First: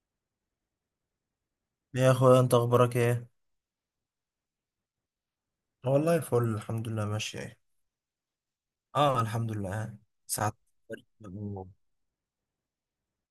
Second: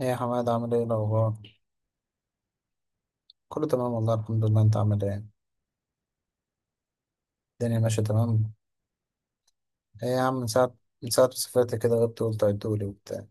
ايه يا حماد، عامل ايه الاخبار؟ يا اخويا، انت اخبارك ايه؟ كله تمام والله الحمد لله. انت عامل ايه؟ والله فل، الحمد لله ماشي. الدنيا ماشيه تمام. اه، الحمد لله. ايه يا عم، من ساعات. ساعه من ساعه ما سافرت كده غبت، قلت عدولي وبتاع.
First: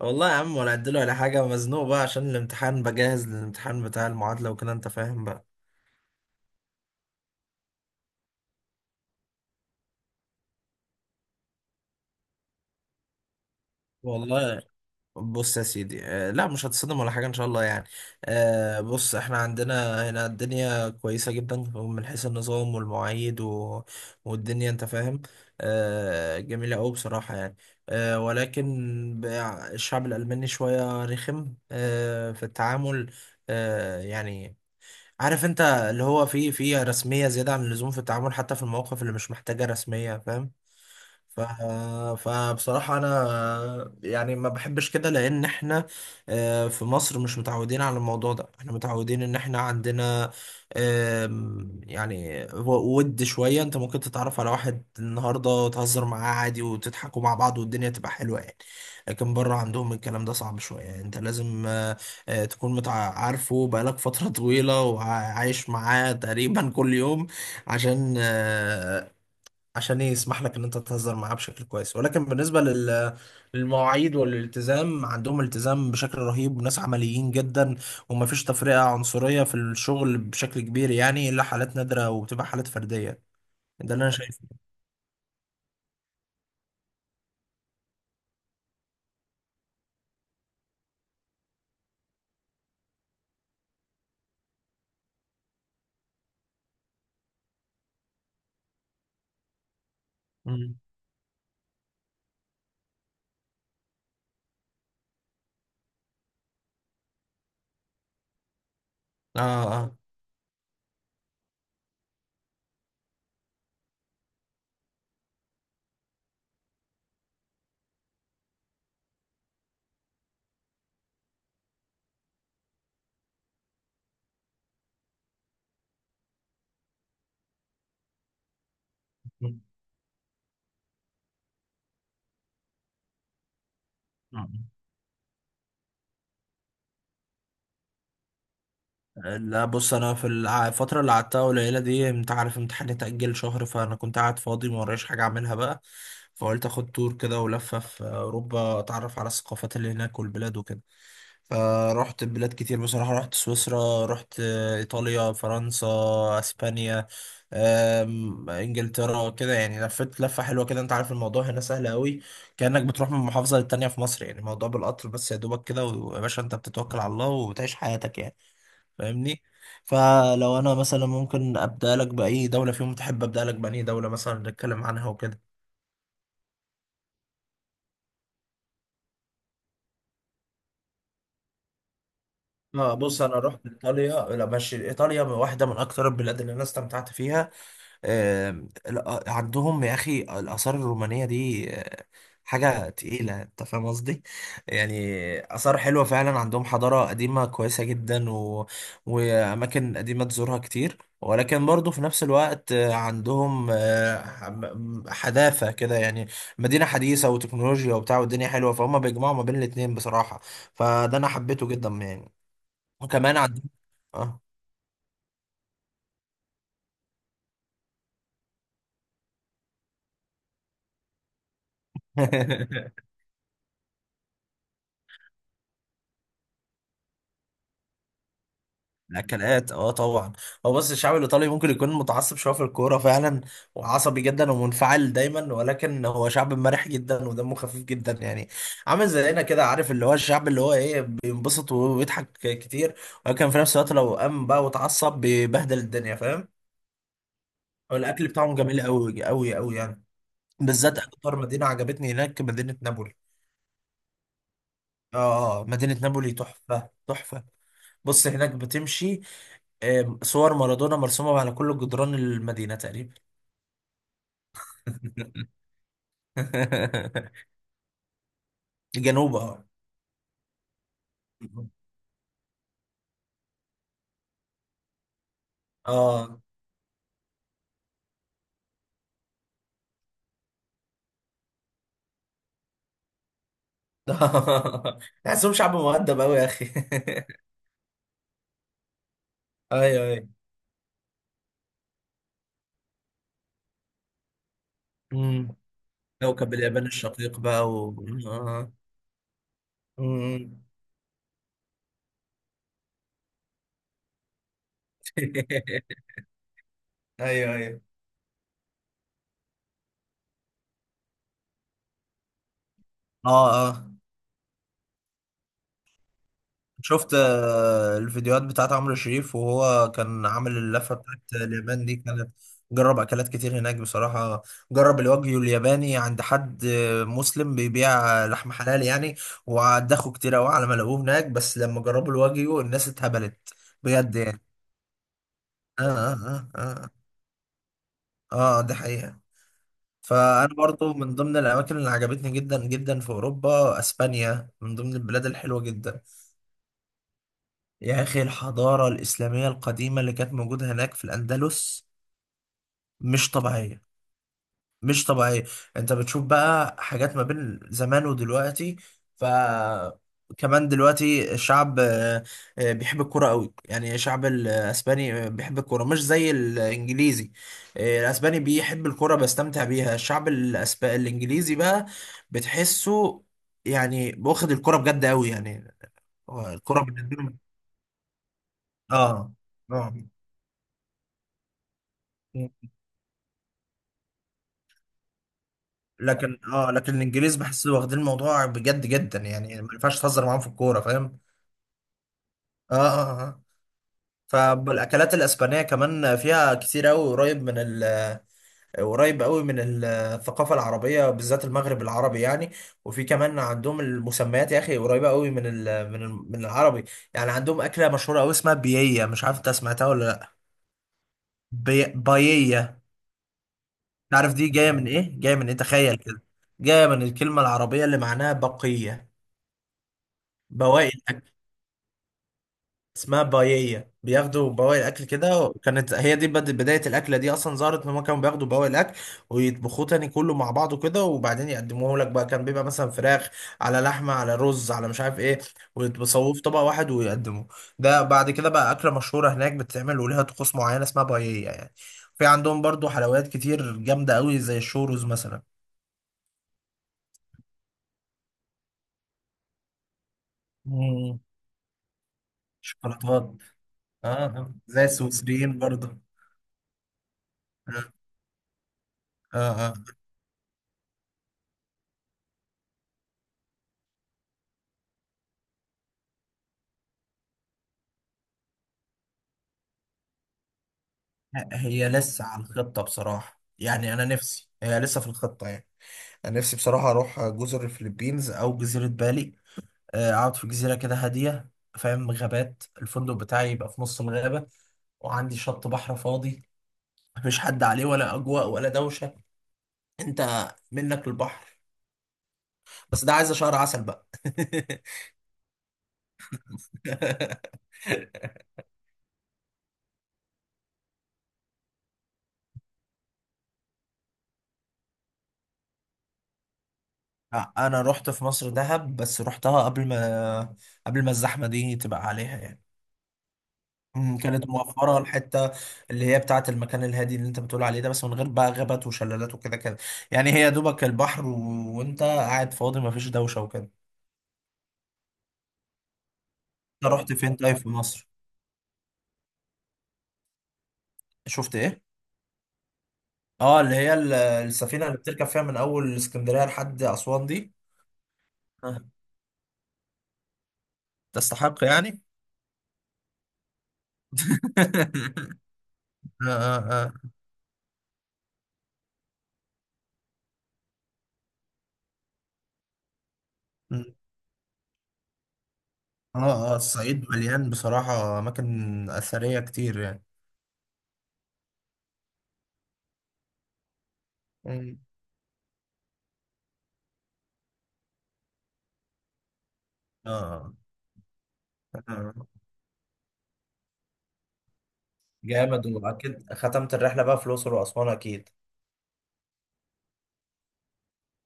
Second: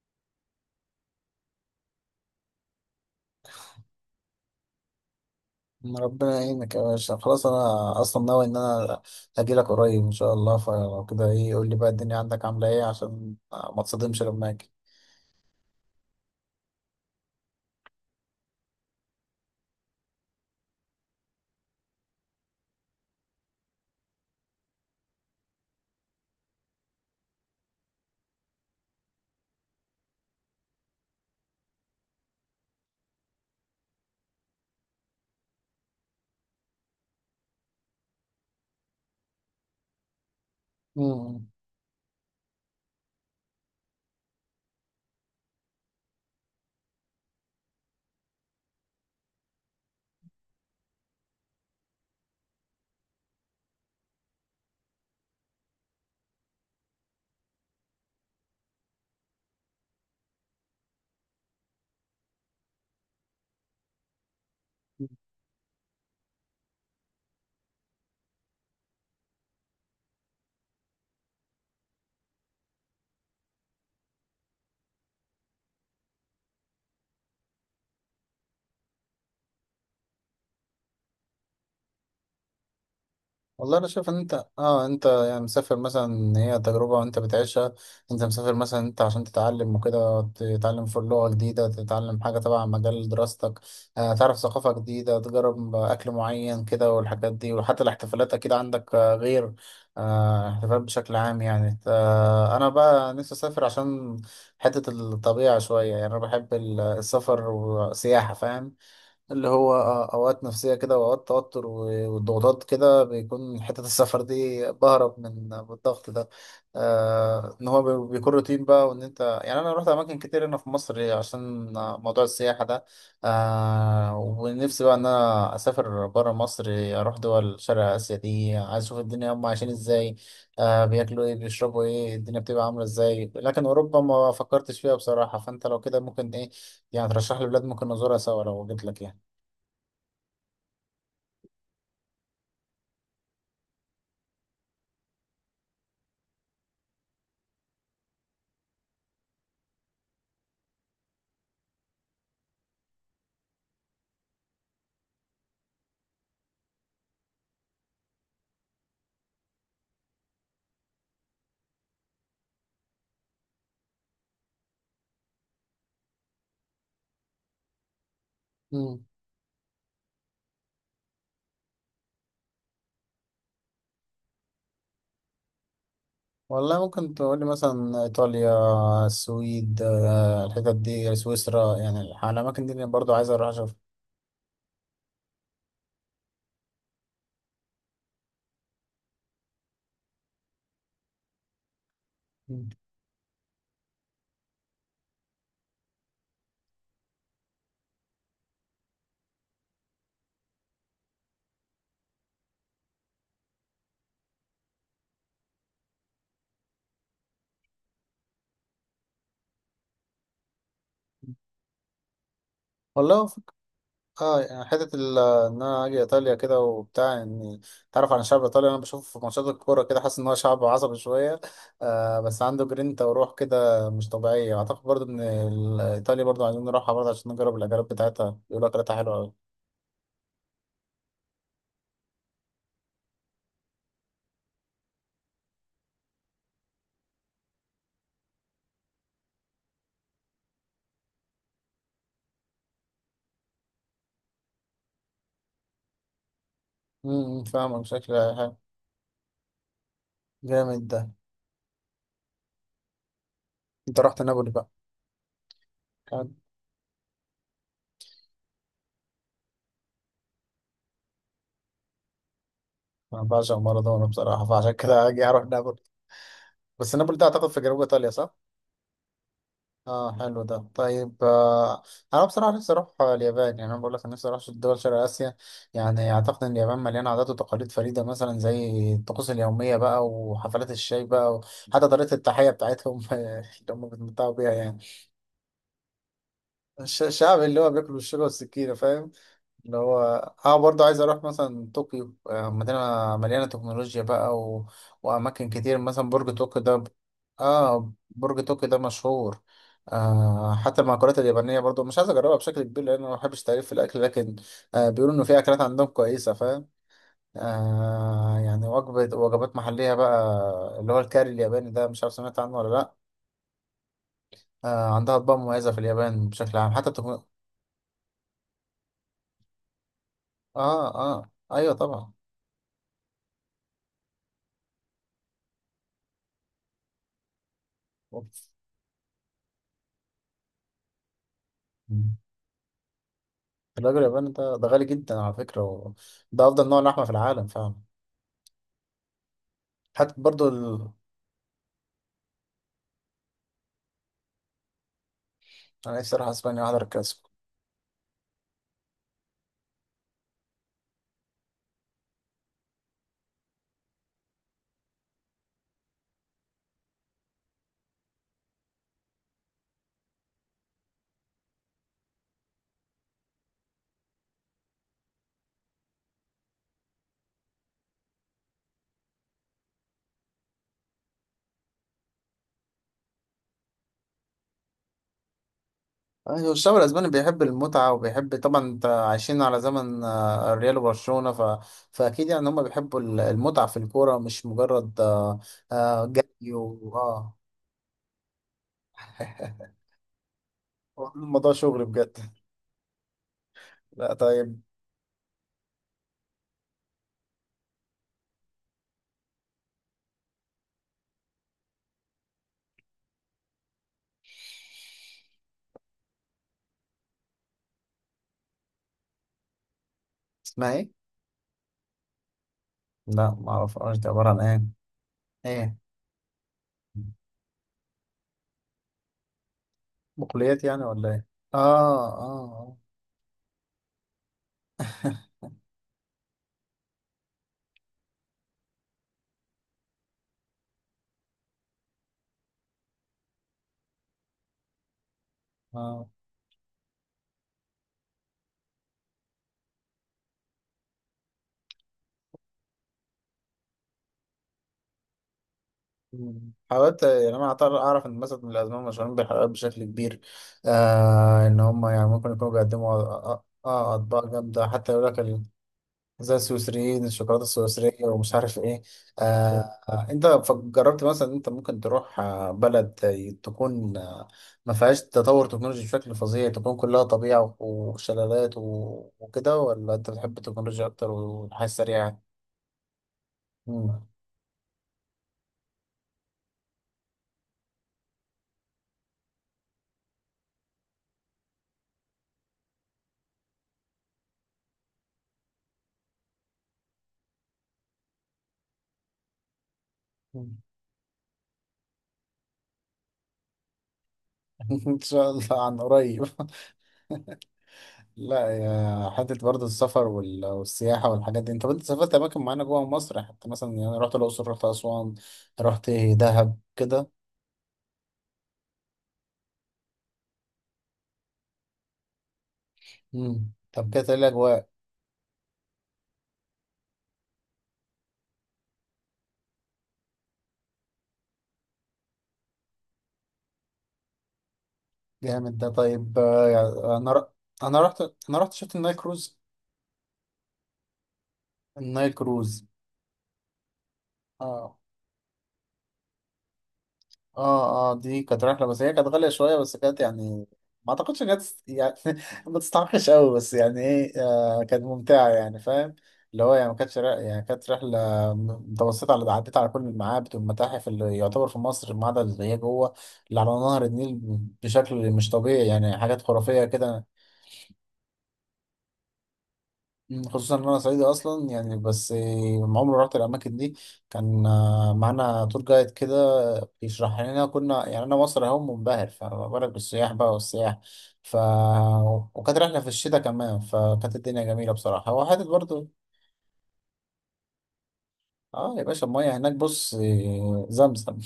والله يا عم، ولا اديله ولا حاجه، مزنوق بقى عشان الامتحان، بجهز للامتحان بتاع المعادله وكده، انت فاهم بقى. ما ربنا يعينك يا باشا. خلاص، انا اصلا ناوي ان انا اجي لك قريب ان شاء الله. فلو كده ايه، قول لي بقى الدنيا عندك عامله ايه عشان ما تصدمش لما والله، اجي. بص يا سيدي. لا، مش هتصدم ولا حاجة إن شاء الله يعني. بص، إحنا عندنا هنا الدنيا كويسة جدا من حيث النظام والمواعيد والدنيا أنت فاهم. جميلة أوي بصراحة يعني. ولكن الشعب الألماني شوية رخم في التعامل. يعني عارف أنت، اللي هو فيه رسمية زيادة عن اللزوم في التعامل، حتى في المواقف اللي مش محتاجة رسمية، فاهم. ف... مم. فبصراحة أنا يعني ما بحبش كده، لأن إحنا في مصر مش متعودين على الموضوع ده، إحنا متعودين إن إحنا عندنا يعني ود شوية. أنت ممكن تتعرف على واحد النهاردة وتهزر معاه عادي وتضحكوا مع بعض والدنيا تبقى حلوة يعني. لكن بره عندهم الكلام ده صعب شوية يعني، أنت لازم تكون عارفه بقالك فترة طويلة وعايش معاه تقريبا كل يوم، عشان عشان ايه يسمح لك ان انت تهزر معاه بشكل كويس. ولكن بالنسبه للمواعيد والالتزام، عندهم التزام بشكل رهيب، ناس عمليين جدا. ومفيش تفرقه عنصريه في الشغل بشكل كبير يعني، الا حالات نادره وبتبقى حالات فرديه. والله انا ده اللي شايف انا ان شايفه. انت يعني مسافر مثلا، إن هي تجربه وانت بتعيشها. انت مسافر مثلا انت عشان تتعلم وكده، تتعلم في لغه جديده، تتعلم حاجه تبع مجال دراستك، تعرف ثقافه جديده، تجرب اكل معين كده والحاجات دي، وحتى الاحتفالات اكيد عندك غير مم. احتفالات بشكل عام يعني. انا بقى نفسي اسافر عشان حته الطبيعه شويه. يعني انا بحب السفر والسياحه فاهم. اه اللي هو اه. اوقات نفسيه كده، واوقات توتر والضغوطات كده، بيكون حته السفر دي بهرب من الضغط ده. ان هو بيكون روتين بقى، وان انت يعني انا رحت اماكن كتير هنا في مصر عشان موضوع السياحه ده. ونفسي بقى ان انا اسافر بره مصر، اروح دول شرق اسيا دي. عايز اشوف الدنيا هم مم. عايشين ازاي، بياكلوا ايه، بيشربوا ايه، الدنيا بتبقى عامله ازاي. لكن اوروبا ما مم. فكرتش فيها بصراحه. فانت لو كده ممكن ايه، يعني ترشح لي بلاد ممكن نزورها سوا لو جيت لك يعني. لا بص، انا في الفتره اللي قعدتها قليله دي، انت عارف امتحاني اتاجل شهر، فانا كنت قاعد فاضي ما ورايش حاجه اعملها بقى. فقلت اخد تور كده ولفه في اوروبا، اتعرف على الثقافات اللي هناك والبلاد وكده. فرحت بلاد كتير بصراحة، رحت سويسرا، رحت إيطاليا، فرنسا، أسبانيا، إنجلترا كده، يعني لفيت لفة حلوة كده. أنت عارف الموضوع هنا سهل قوي، كأنك بتروح من محافظة للتانية في مصر يعني، الموضوع بالقطر بس يا دوبك كده، ويا باشا أنت بتتوكل على الله وبتعيش حياتك يعني. مم. فاهمني؟ فلو أنا مثلا ممكن أبدأ لك بأي دولة فيهم، تحب أبدأ لك بأي دولة مثلا نتكلم عنها وكده؟ والله ممكن تقولي مثلا إيطاليا، السويد، الحتت دي، سويسرا يعني الأماكن دي اللي اه برضو بص، عايز انا أروح رحت أشوفها. ايطاليا. لا ماشي، ايطاليا واحده من اكتر البلاد اللي انا استمتعت فيها. آه، عندهم يا أخي الآثار الرومانية دي، مم. حاجة تقيلة، أنت فاهم قصدي؟ يعني آثار حلوة فعلا، عندهم حضارة قديمة كويسة جدا وأماكن قديمة تزورها كتير. ولكن برضه في نفس الوقت عندهم حداثة كده يعني، مدينة حديثة وتكنولوجيا وبتاع والدنيا حلوة، فهم بيجمعوا ما بين الاتنين بصراحة. فده أنا حبيته جدا يعني. والله وكمان عندهم. آه. اه يعني حتة إن أنا أجي إيطاليا كده وبتاع، إني تعرف عن الشعب الإيطالي. أنا بشوفه في ماتشات الكورة كده، حاسس إن هو شعب عصبي شوية. بس عنده جرينتا وروح كده مش طبيعية. أعتقد برضو إن إيطاليا برضو عايزين نروحها برضو عشان نجرب الأكلات بتاعتها. بيقولوا أكلاتها حلوة أوي. الاكلات، اه طبعا. هو بص، الشعب الايطالي ممكن يكون متعصب شويه في الكوره فعلا، وعصبي جدا ومنفعل دايما. ولكن هو شعب مرح جدا ودمه خفيف جدا يعني، عامل زينا كده. عارف اللي هو الشعب اللي هو ايه، بينبسط ويضحك كتير. ولكن في نفس الوقت لو قام بقى وتعصب بيبهدل الدنيا، فاهم. فاهمك، والاكل شكلها بتاعهم حلو. جميل، قوي قوي قوي يعني. جامد بالذات ده. اكتر مدينه عجبتني هناك مدينه نابولي. أنت رحت نابولي اه. مدينه بقى؟ نابولي تحفه تحفه. بص هناك بتمشي، صور مارادونا مرسومة على كل جدران المدينة تقريبا. انا بعشق مارادونا بصراحه، فعشان كده اجي اروح نابولي. بس نابولي ده اعتقد في جنوب ايطاليا، صح؟ جنوب، اه. اه، حلو ده. طيب، انا بصراحه نفسي اروح اليابان. يعني انا بقول لك أنا نفسي اروح دول شرق اسيا. يعني اه. اعتقد ان اليابان مليانه عادات وتقاليد فريده مثلا، زي الطقوس اليوميه بقى، وحفلات الشاي بقى، وحتى طريقه التحيه بتاعتهم اللي هم بيتمتعوا بيها يعني. تحسهم شعب مؤدب أوي يا أخي. الشعب اللي هو بياكل بالشوكه والسكينه فاهم؟ اللي هو أيوه أيوه. اه برضه عايز اروح مثلا طوكيو، مدينة مليانة تكنولوجيا بقى وأماكن أمم. كتير، مثلا برج كوكب طوكيو ده اليابان الشقيق بقى اه برج طوكيو آه. ده مشهور. أمم. حتى المأكولات اليابانية برضه مش عايز أجربها بشكل كبير، لأن أنا ما بحبش تعريف في الأكل، لكن بيقولوا إن في أكلات عندهم كويسة فاهم. أيوه أيوه. يعني وجبات محلية بقى، اللي هو الكاري الياباني ده، مش عارف سمعت عنه ولا لأ. اه اه. عندها أطباق مميزة في اليابان بشكل عام. شفت الفيديوهات بتاعت عمرو شريف وهو كان عامل اه، اللفة اه، بتاعت أيوه، اليابان دي؟ طبعا. كانت جرب أكلات كتير هناك بصراحة. جرب الوagyu الياباني عند حد مسلم بيبيع لحم حلال يعني. وعدخوا كتير أوي على ما لقوه هناك، بس لما جربوا الواجيو الناس اتهبلت، الراجل بجد الياباني يعني. ده غالي جدا على فكرة آه ده آه آه أفضل نوع آه. لحمة في العالم فعلا. دي حقيقة. حتى برضو فأنا ال... برضو من ضمن الأماكن اللي عجبتني جدا جدا في أوروبا أسبانيا، من ضمن البلاد الحلوة أنا جدا. نفسي أروح أسبانيا أحضر الكلاسيكو. يا أخي الحضارة الإسلامية القديمة اللي كانت موجودة هناك في الأندلس مش طبيعية، مش طبيعية. أنت بتشوف بقى حاجات ما بين زمان ودلوقتي. ف كمان دلوقتي الشعب بيحب الكرة قوي، يعني الشعب الأسباني بيحب الكرة مش زي الإنجليزي. الأسباني بيحب الكرة بيستمتع بيها. الشعب الإنجليزي بقى بتحسه، يعني واخد الكرة بجد قوي يعني. أيوة، هو الشعب الكرة الأسباني بالنسبة له. بيحب المتعة وبيحب طبعا، أنت اه. عايشين على زمن آه. الريال وبرشلونة فأكيد يعني هما بيحبوا المتعة في الكورة، مش مجرد لكن جري اه، و لكن آه الانجليز بحس واخدين الموضوع بجد جدا يعني، ما ينفعش تهزر معاهم في الكوره، هو فاهم. الموضوع شغل بجد. اه اه اه. لا، طيب. فالاكلات الاسبانيه كمان فيها كتير قوي، قريب قريب قوي من الثقافه العربيه، بالذات المغرب العربي يعني. وفي كمان عندهم المسميات يا اخي قريبه قوي من العربي يعني. عندهم اكله مشهوره قوي اسمها بييه، مش عارف انت سمعتها ولا لا. اسمها إيه؟ باييه. لا، معرفهاش دي عبارة تعرف عن دي إيه؟ جايه من ايه؟ جايه من ايه، إيه؟ تخيل كده. جايه من الكلمه العربيه اللي معناها بقيه، بقوليات يعني بواقي. ولا إيه؟ آه، آه، اسمها بايية، بياخدوا بواقي الاكل كده، وكانت هي دي بداية الاكلة دي. اصلا ظهرت ان هم كانوا بياخدوا بواقي الاكل ويطبخوه تاني كله مع بعضه كده، وبعدين يقدموه لك بقى. كان بيبقى مثلا فراخ على لحمة على رز على مش عارف ايه، آه. ويتبصوه في طبق واحد ويقدموه. ده بعد كده بقى اكلة مشهورة هناك بتتعمل وليها طقوس معينة، اسمها بايية يعني. في عندهم برضو حلويات كتير جامدة قوي، زي الشوروز مثلا. مم. حاولت يعني انا اعرف ان مثلا من الازمه مشهورين بالحلويات بشكل كبير. مم. ان هم يعني ممكن يكونوا بيقدموا شوكولاتات. اه اه. اطباق آه. جامده، زي حتى يقول لك السويسريين برضو. زي السويسريين الشوكولاته اه السويسريه ومش عارف ايه. اه. آه. انت جربت مثلا إن انت ممكن تروح بلد تكون ما فيهاش تطور تكنولوجي بشكل فظيع، تكون كلها طبيعه وشلالات وكده، ولا انت بتحب التكنولوجيا اكتر والحياه هي السريعه؟ لسه على الخطة بصراحة يعني، أنا مم. نفسي هي لسه في الخطة يعني. أنا نفسي بصراحة أروح جزر الفلبينز أو جزيرة بالي. أقعد في جزيرة كده هادية. فاهم، غابات، الفندق بتاعي يبقى في نص الغابة، وعندي شط بحر فاضي مفيش حد عليه ولا أجواء ولا دوشة. أنت منك البحر. بس ده عايزة شهر عسل بقى. ان شاء الله عن قريب. لا يا حتة، برضه السفر والسياحة والحاجات دي، انت سافرت أماكن معينة جوه مصر؟ حتى مثلا يعني أنا رحت الأقصر، رحت أسوان، رحت دهب كده. أنا رحت في مصر دهب، بس رحتها قبل ما الزحمة دي تبقى عليها يعني. مم. طب كده ايه مم، كانت الأجواء؟ موفرة الحتة اللي هي بتاعة المكان الهادي اللي انت بتقول عليه ده، بس من غير بقى غابات وشلالات وكده كده يعني. هي دوبك البحر وانت قاعد فاضي مفيش دوشة وكده. جامد ده. طيب، يعني انت أنا رحت ر... فين طيب في أنا رحت مصر؟ أنا رحت شفت النايل كروز. شفت ايه؟ النايل كروز. اه، اللي هي اه، السفينة اللي بتركب فيها من اول اسكندرية لحد اسوان دي. اه، اه، دي كانت رحلة بس آه، هي كانت غالية شوية، بس كانت يعني ما اعتقدش ان هي تستحق يعني يعني؟ ما تستحقش قوي، بس يعني ايه، كانت ممتعة يعني فاهم. اه اللي هو يعني اه ما اه. كانتش يعني كانت رحلة م- متوسطة. على عديت على كل المعابد والمتاحف اللي يعتبر في مصر، ما عدا اللي هي جوه، اللي على نهر مم. النيل. بشكل مش طبيعي يعني حاجات اه اه، خرافية كده. الصعيد مليان بصراحة أماكن أثرية كتير يعني. خصوصا ان انا صعيدي اصلا يعني، بس ما عمري رحت الاماكن دي. كان مم. معانا تور جايد كده بيشرح لنا. كنا يعني انا مصر اهو منبهر، فما بالك بالسياح بقى اه. والسياح. ف آه. وكانت رحله في الشتاء كمان، فكانت الدنيا جميله بصراحه. هو حتت جامد، برضو. واكيد ختمت الرحله بقى في الاقصر واسوان اكيد. اه يا باشا، الميه هناك بص، زمزم.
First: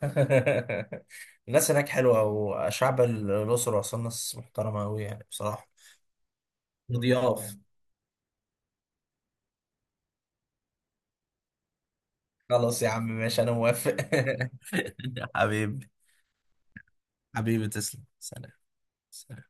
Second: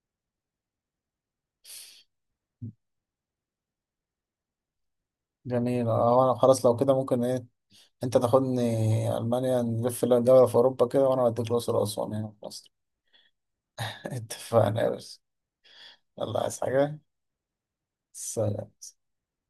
الناس هناك حلوه، وشعب الاقصر واسوان ناس محترمه قوي يعني بصراحه، جميل. اه انا خلاص لو كده ممكن ايه، ضياف. انت تاخدني المانيا نلف دوله في اوروبا كده، وانا اوديك الاقصر واسوان هنا في مصر. خلاص يا عم ماشي، انا موافق. اتفقنا يا باشا. حبيبي. يلا، عايز حاجه؟ حبيبي تسلم. سلام. سلام.